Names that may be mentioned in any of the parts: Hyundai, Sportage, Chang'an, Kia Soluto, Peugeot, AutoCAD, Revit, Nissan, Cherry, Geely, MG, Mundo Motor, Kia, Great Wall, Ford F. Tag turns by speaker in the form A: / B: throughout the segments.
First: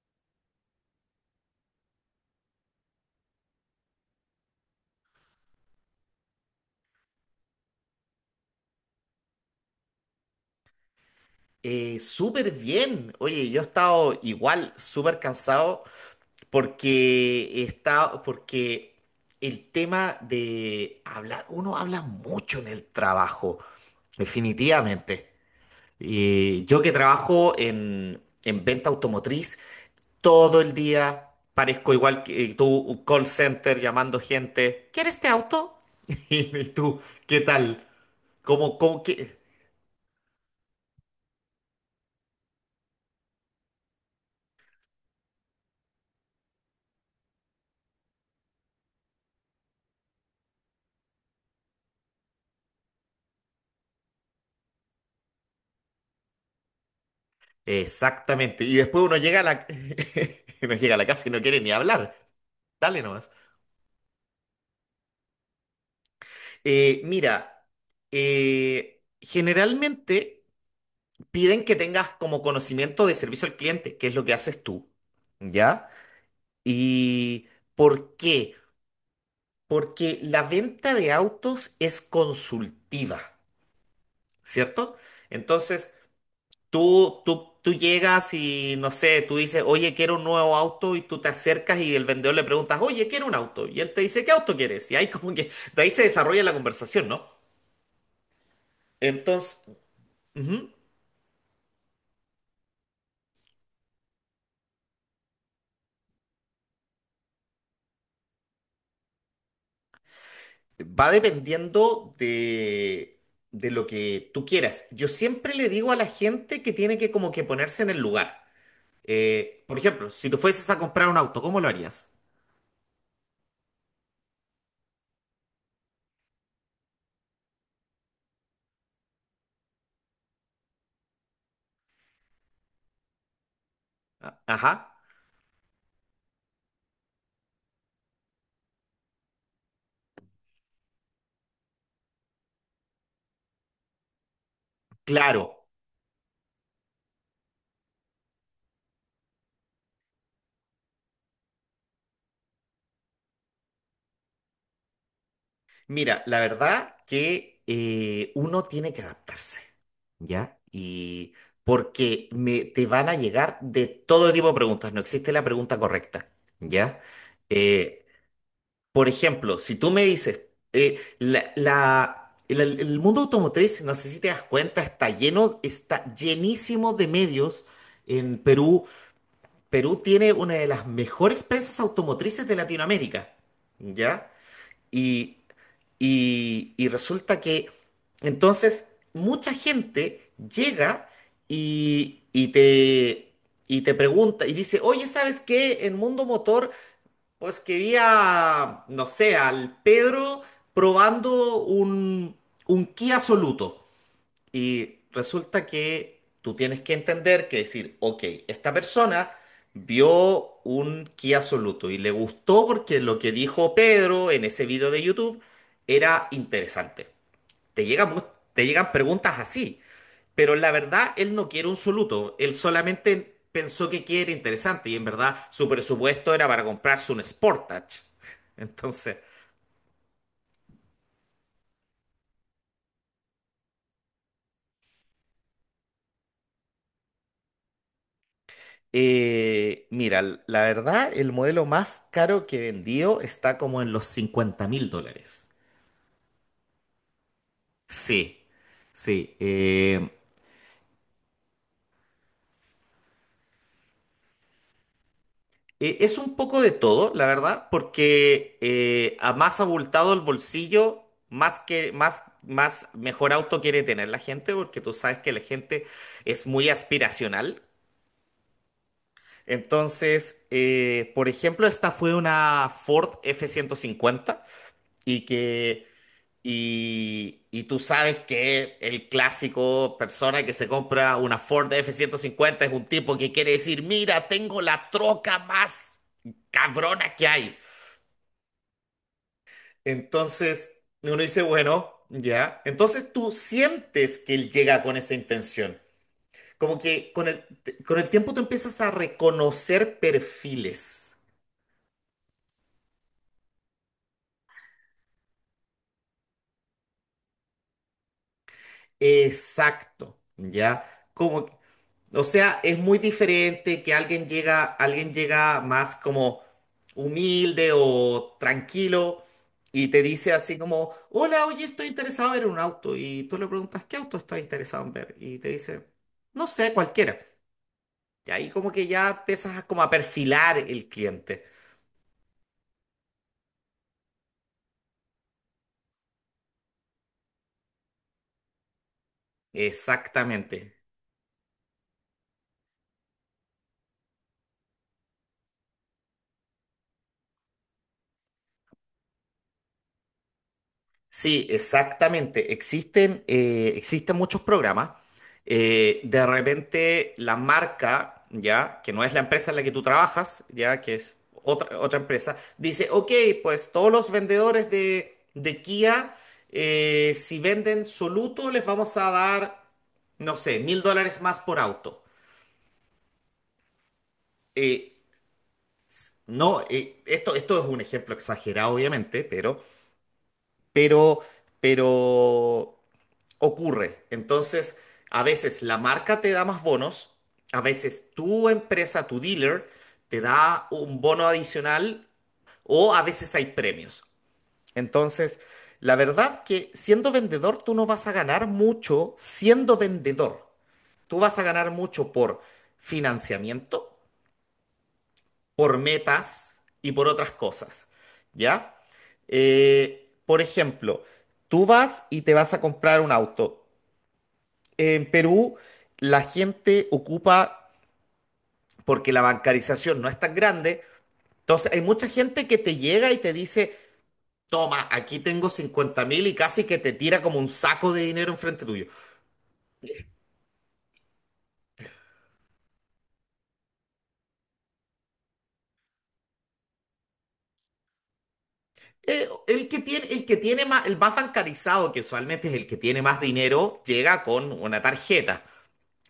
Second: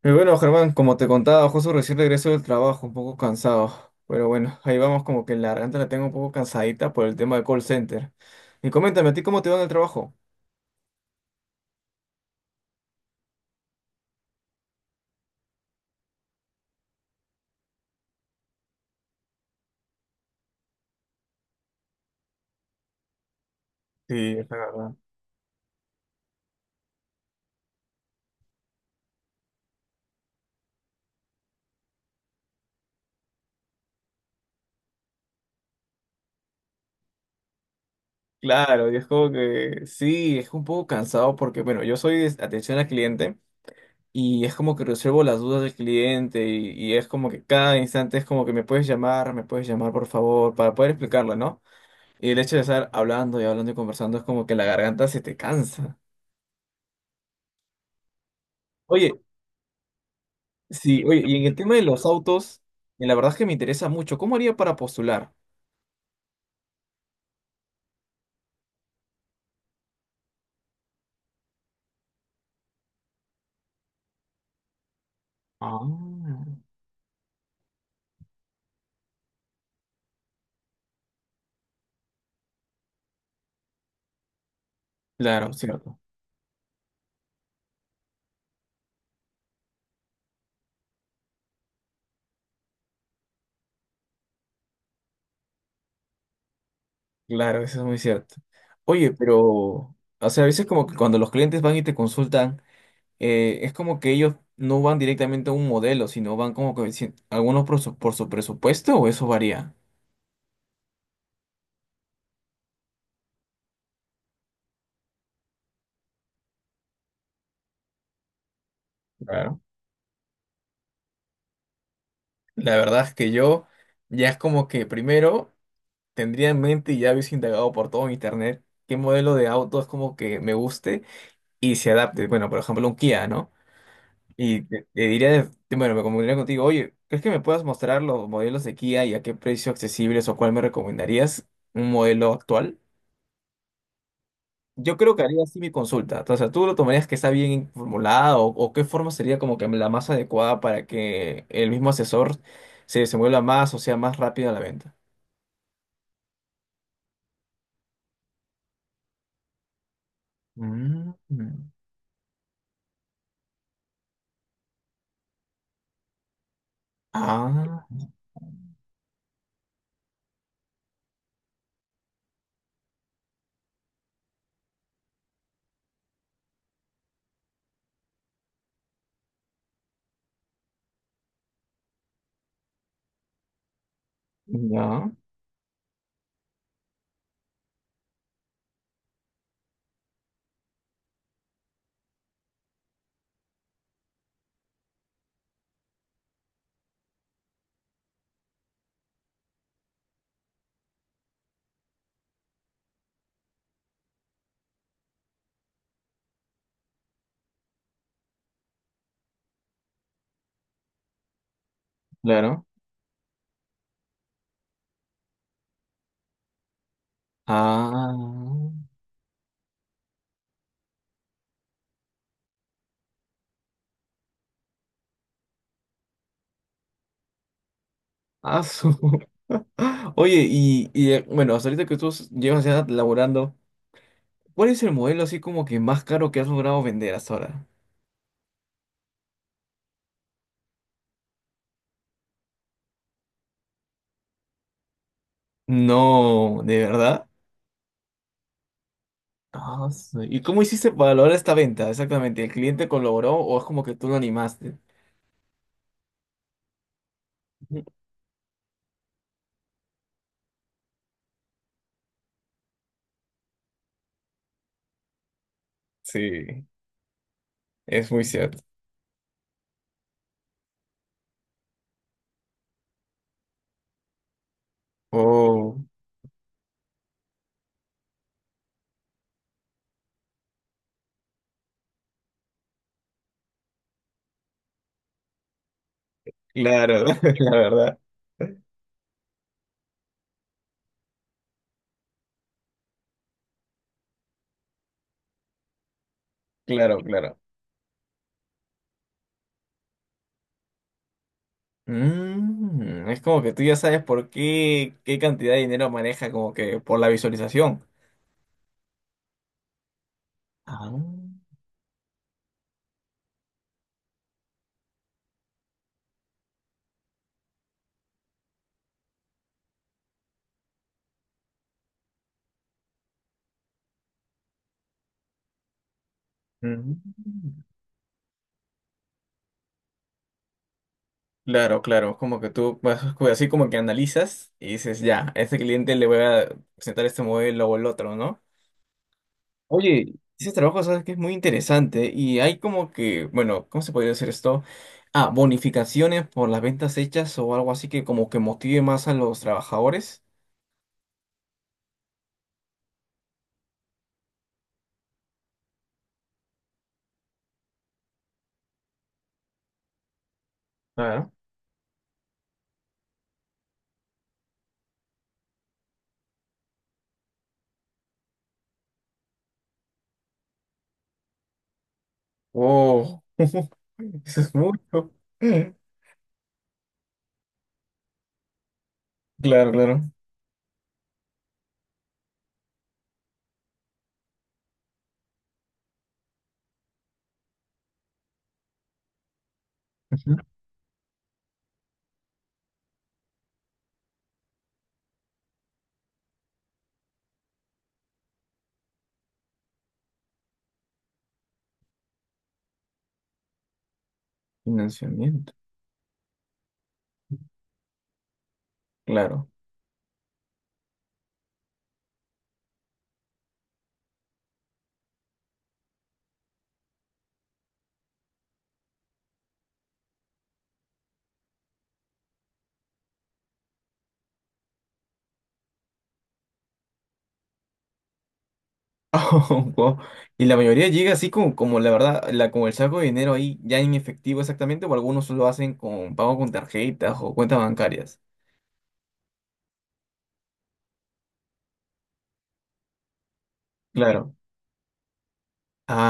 A: Pero bueno, Germán, como te contaba, justo recién regreso del trabajo, un poco cansado. Pero bueno, ahí vamos, como que la garganta la tengo un poco cansadita por el tema del call center. Y coméntame, ¿a ti cómo te va en el trabajo?
B: Súper bien. Oye, yo he estado igual, súper cansado, porque el tema de hablar, uno habla mucho en el trabajo,
A: Sí, es la verdad.
B: definitivamente. Yo que trabajo en venta automotriz, todo el día parezco igual que tú, un call center llamando gente, ¿quieres este auto? Y tú, ¿qué tal? ¿Cómo,
A: Claro, y
B: cómo,
A: es como
B: qué?
A: que sí, es un poco cansado porque, bueno, yo soy de atención al cliente y es como que resuelvo las dudas del cliente y es como que cada instante es como que me puedes llamar por favor, para poder explicarlo, ¿no? Y el hecho de estar hablando y hablando y conversando es como que la garganta se te cansa.
B: Exactamente. Y después
A: Oye.
B: uno llega a la, uno llega a
A: Sí,
B: la
A: oye,
B: casa y
A: y
B: no
A: en el
B: quiere ni
A: tema de los
B: hablar.
A: autos,
B: Dale
A: la
B: nomás.
A: verdad es que me interesa mucho. ¿Cómo haría para postular?
B: Mira, generalmente piden que tengas como conocimiento de servicio al cliente, que es lo que haces tú, ¿ya?
A: Ah.
B: ¿Y por qué? Porque la venta de autos es consultiva, ¿cierto?
A: Claro,
B: Entonces,
A: cierto.
B: tú llegas y no sé, tú dices, oye, quiero un nuevo auto y tú te acercas y el vendedor le preguntas, oye, quiero un auto. Y él te dice, ¿qué auto quieres? Y ahí como que de ahí se desarrolla la conversación, ¿no?
A: Claro, eso es muy cierto. Oye,
B: Entonces,
A: pero, o sea, a veces
B: ujú,
A: como que cuando los clientes van y te consultan, es como que ellos no van directamente a un modelo, sino van como que algunos por su presupuesto o eso varía.
B: va dependiendo de lo que tú quieras. Yo siempre le digo a la gente que tiene que como que ponerse en el lugar.
A: Claro.
B: Por ejemplo, si tú fueses a comprar un auto, ¿cómo lo harías?
A: La verdad es que yo ya es como que primero tendría en mente y ya hubiese indagado por todo internet qué modelo de auto es como que me guste y se adapte. Bueno, por ejemplo, un Kia, ¿no? Y
B: Ajá,
A: te diría, bueno, me comunicaría contigo, oye, ¿crees que me puedas mostrar los modelos de Kia y a qué precio accesibles o cuál me recomendarías un modelo actual? Yo creo que haría así
B: claro.
A: mi consulta. O sea, ¿tú lo tomarías que está bien formulada o qué forma sería como que la más adecuada para que el mismo asesor se desenvuelva más o sea más rápido a la venta?
B: Mira, la verdad que uno tiene que adaptarse. ¿Ya?
A: Mm.
B: Y porque te van a llegar de todo tipo de preguntas, no existe la pregunta correcta, ¿ya?
A: Ah,
B: Eh, por ejemplo, si tú me dices, eh, la, la- el mundo automotriz, no sé si te das cuenta, está lleno, está llenísimo de medios en Perú. Perú tiene una de las mejores prensas automotrices de Latinoamérica, ¿ya?
A: ya,
B: Y y resulta que entonces mucha gente llega y, y te, y te pregunta y dice, oye, ¿sabes qué? En Mundo Motor, pues quería, no sé, al Pedro probando un Kia Soluto. Y resulta que tú tienes que entender que decir, ok, esta persona vio un Kia Soluto y le
A: claro.
B: gustó porque lo que dijo Pedro en ese video de YouTube era interesante. Te llegan,
A: Ah,
B: mu- te llegan preguntas así, pero la verdad él no quiere un Soluto, él solamente pensó que quiere interesante y en verdad su presupuesto era para comprarse un Sportage.
A: ah, su.
B: Entonces...
A: Oye, y bueno, hasta ahorita que tú llevas ya laborando, ¿cuál es el modelo así como que más caro que has logrado vender hasta ahora?
B: Mira, la verdad, el modelo más caro que he vendido está como en los $50,000.
A: No, ¿de verdad?
B: Sí, sí.
A: Ah, sí. ¿Y cómo hiciste para lograr esta venta? Exactamente, ¿el cliente colaboró o es como que tú lo animaste?
B: Es un poco de todo, la verdad, porque a más abultado el bolsillo, más mejor auto quiere tener la gente, porque tú sabes que la gente es
A: Sí,
B: muy aspiracional.
A: es muy cierto.
B: Entonces, por ejemplo, esta fue una Ford F-150 y
A: Oh,
B: que y tú sabes que el clásico persona que se compra una Ford F-150 es un tipo que quiere decir, mira, tengo la troca más
A: claro,
B: cabrona que
A: la
B: hay.
A: verdad.
B: Entonces uno dice, bueno, ya. Entonces tú sientes que él llega con esa intención. Como
A: Claro,
B: que con
A: claro.
B: el, con el tiempo tú empiezas a reconocer perfiles.
A: Mm, es como que tú ya sabes por qué, qué cantidad de dinero maneja, como que por la visualización.
B: Exacto, ¿ya?
A: Ah.
B: Como, o sea, es muy diferente que alguien llega más como humilde o tranquilo y te dice así como, hola, oye, estoy interesado en ver un auto. Y tú le preguntas, ¿qué auto estás interesado en ver? Y te dice, no sé, cualquiera.
A: Mm.
B: Y ahí como que ya empiezas a como a perfilar el cliente.
A: Claro, claro, como que tú vas así como que analizas y dices, ya, a este cliente le voy a presentar este modelo o el otro, ¿no? Oye, ese
B: Exactamente.
A: trabajo, sabes que es muy interesante y hay como que, bueno, ¿cómo se podría decir esto? Ah, bonificaciones por las ventas hechas o algo así que como que motive más a los trabajadores.
B: Sí, exactamente. Existen muchos programas. De repente la marca, ya, que no es la empresa en la que tú trabajas, ya, que es
A: Claro.
B: otra empresa, dice, ok, pues todos los vendedores de Kia, si venden Soluto, les vamos a dar, no sé, $1,000 más por auto.
A: Oh, eso es
B: Eh,
A: mucho.
B: no, esto es un ejemplo exagerado, obviamente, pero,
A: Claro, claro.
B: pero, pero ocurre. Entonces, a veces la marca te da más bonos, a veces tu empresa, tu dealer, te
A: Ujú.
B: da un bono adicional o a veces hay premios. Entonces, la verdad que siendo vendedor tú no vas a ganar mucho siendo vendedor. Tú vas a ganar mucho por financiamiento,
A: Financiamiento,
B: por metas y por otras cosas. ¿Ya?
A: claro.
B: Por ejemplo, tú vas y te vas a comprar un auto. En Perú la gente ocupa, porque la bancarización no es tan grande, entonces hay mucha gente que te llega y te dice, toma, aquí tengo 50,000 y casi que te tira como un saco de dinero enfrente tuyo.
A: Wow. Y la mayoría llega así como, como la verdad, la, como el saco de dinero ahí ya en efectivo exactamente, o algunos lo hacen con pago con tarjetas o cuentas bancarias.
B: El que tiene más, el más bancarizado, que usualmente es el que tiene más dinero, llega
A: Claro.
B: con una tarjeta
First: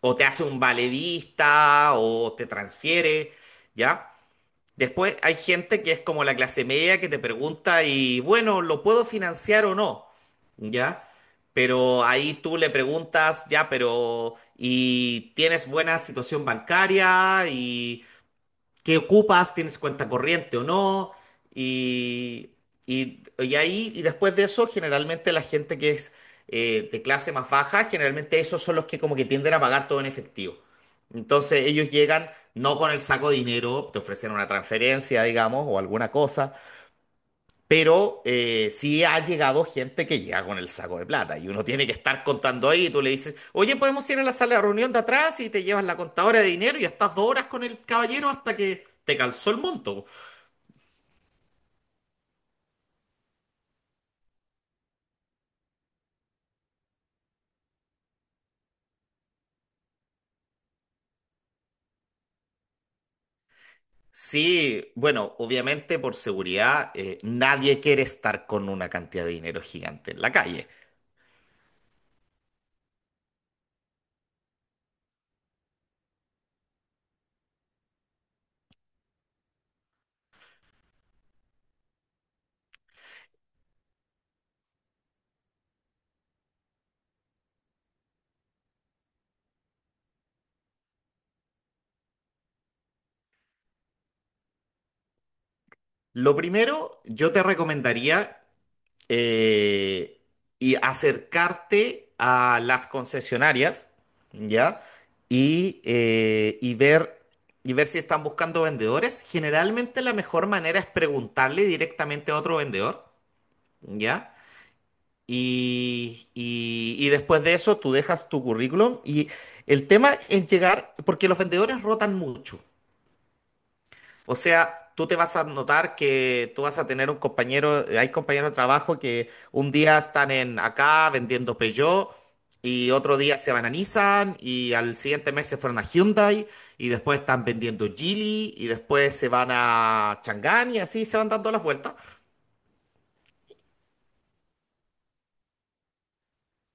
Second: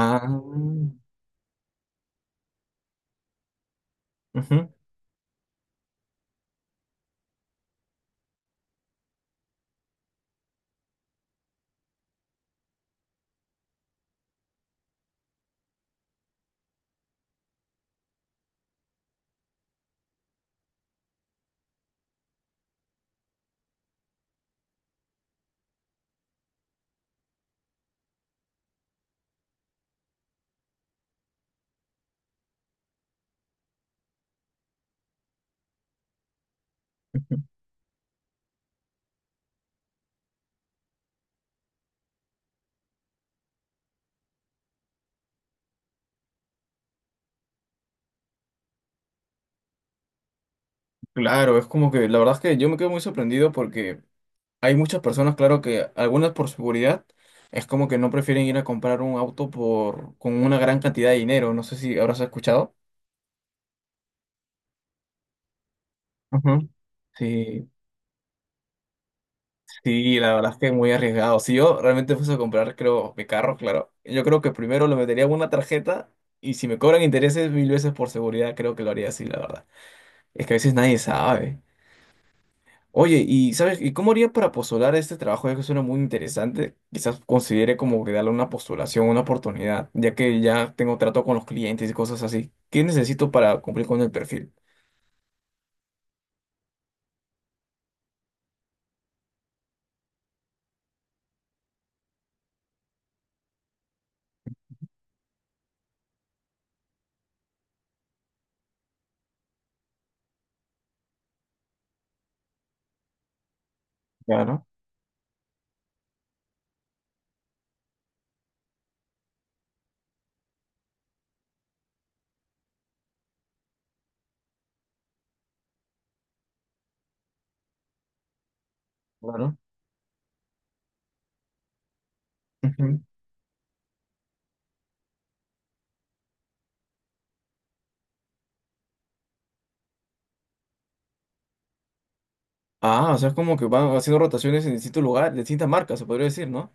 B: o te hace un vale vista o te transfiere, ¿ya?
A: Ujú.
B: Después hay gente que es como la clase media que te pregunta y bueno, ¿lo puedo financiar o no? ¿Ya? Pero ahí tú le preguntas, ya, pero ¿y tienes buena situación bancaria? ¿Y qué ocupas, tienes cuenta corriente o no, y, y ahí, y después de eso, generalmente la gente que es de clase más baja, generalmente esos son los que como que tienden a pagar todo en efectivo. Entonces ellos llegan no con el saco de dinero, te ofrecen una transferencia, digamos, o alguna cosa, pero sí ha llegado gente que llega con el saco de plata y uno tiene que estar contando ahí y tú le dices, oye, podemos ir a la sala de reunión de atrás y te llevas la contadora de dinero y estás 2 horas con el caballero hasta que te calzó el monto.
A: Claro, es como que la verdad es que yo me quedo muy sorprendido porque hay muchas personas, claro que algunas por seguridad, es como que no prefieren ir a comprar un auto por con una gran cantidad de dinero. No sé si habrás escuchado.
B: Sí, bueno, obviamente por
A: Ujú.
B: seguridad,
A: Sí.
B: nadie quiere estar con una cantidad de dinero gigante
A: Sí,
B: en la
A: la verdad es que
B: calle.
A: es muy arriesgado. Si yo realmente fuese a comprar, creo, mi carro, claro, yo creo que primero lo metería en una tarjeta y si me cobran intereses mil veces por seguridad, creo que lo haría así, la verdad. Es que a veces nadie sabe. Oye, ¿y sabes? ¿Y cómo haría para postular a este trabajo? Ya que suena muy interesante. Quizás considere como que darle una postulación, una oportunidad, ya que ya tengo trato con los clientes y cosas así. ¿Qué necesito para cumplir con el perfil?
B: Lo primero, yo te recomendaría, eh, y acercarte a las concesionarias, ¿ya? Y, eh, y ver, y ver si están buscando vendedores. Generalmente la mejor manera es preguntarle directamente a otro vendedor, ¿ya?
A: Claro,
B: Y después de eso tú dejas tu currículum y el tema es llegar, porque los vendedores rotan mucho, o sea, tú te vas a notar que tú vas a tener un compañero, hay compañeros de trabajo que
A: claro.
B: un día están en acá vendiendo Peugeot y
A: Ujú.
B: otro día se van a Nissan y al siguiente mes se fueron a Hyundai y después están vendiendo Geely y después se van a Chang'an y así se van dando las vueltas.
A: Ah, o sea, es como que van haciendo rotaciones en distintos lugares, distintas marcas, se podría decir, ¿no?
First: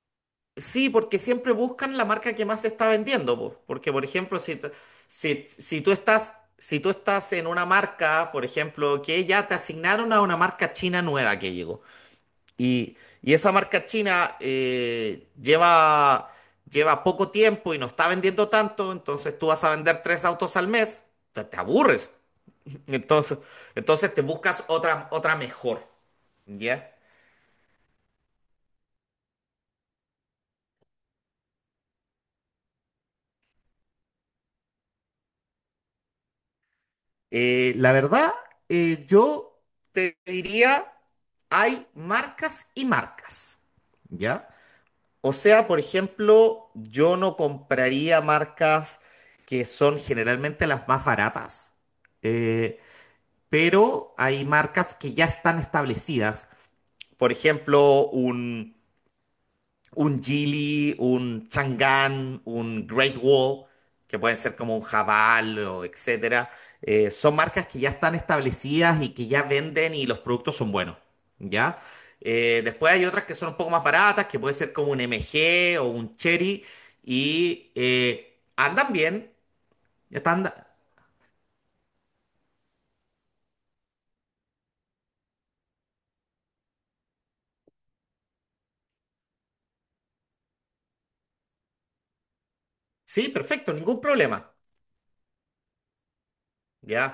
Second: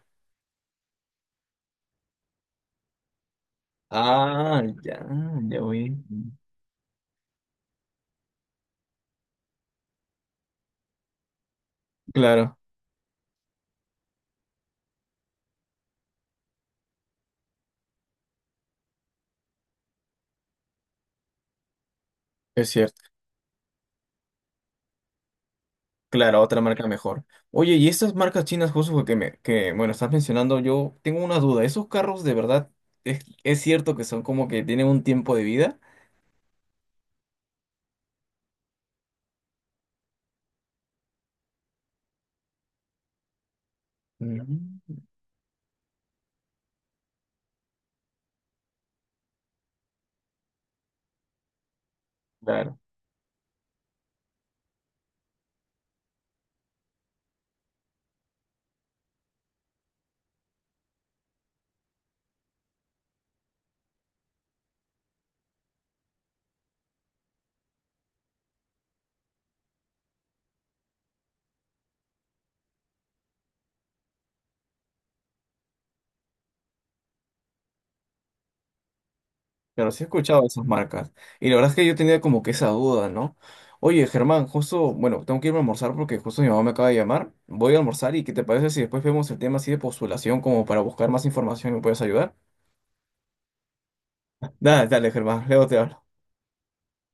B: Sí, porque siempre buscan la marca que más se está vendiendo, po. Porque, por ejemplo,
A: Ah, ya,
B: si,
A: ya
B: si tú
A: voy.
B: estás, si tú estás en una marca, por ejemplo, que ya te asignaron a una marca china nueva que llegó.
A: Claro,
B: Y esa marca china lleva poco tiempo y no está vendiendo tanto, entonces tú vas a vender tres autos al mes, te aburres.
A: es cierto.
B: Entonces, entonces te buscas otra mejor,
A: Claro, otra marca
B: ¿ya?
A: mejor. Oye, y estas marcas chinas, justo que me, que, bueno, estás mencionando, yo tengo una duda. ¿Esos carros de verdad es cierto que son como que tienen un tiempo de vida?
B: La verdad, yo te diría, hay marcas y marcas, ¿ya?
A: Mm.
B: O sea, por ejemplo, yo no compraría marcas que son generalmente las más baratas.
A: Claro,
B: Eh, pero hay marcas que ya están establecidas. Por ejemplo, un Geely, un Chang'an, un Great Wall, que pueden ser como un javal o etcétera. Son marcas que ya están establecidas y que ya venden y los productos son buenos, ¿ya? Después hay otras que son un poco más baratas, que puede ser como un MG o un Cherry y andan bien,
A: pero sí he escuchado
B: están,
A: de esas marcas. Y la verdad es que yo tenía como que esa duda, ¿no? Oye, Germán, justo, bueno, tengo que irme a almorzar porque justo mi mamá me acaba de llamar. Voy a almorzar y ¿qué te parece si después vemos el tema así de postulación como para buscar más información y me puedes ayudar?
B: sí, perfecto, ningún problema.
A: Dale, dale, Germán, luego te hablo.
B: ¿Ya?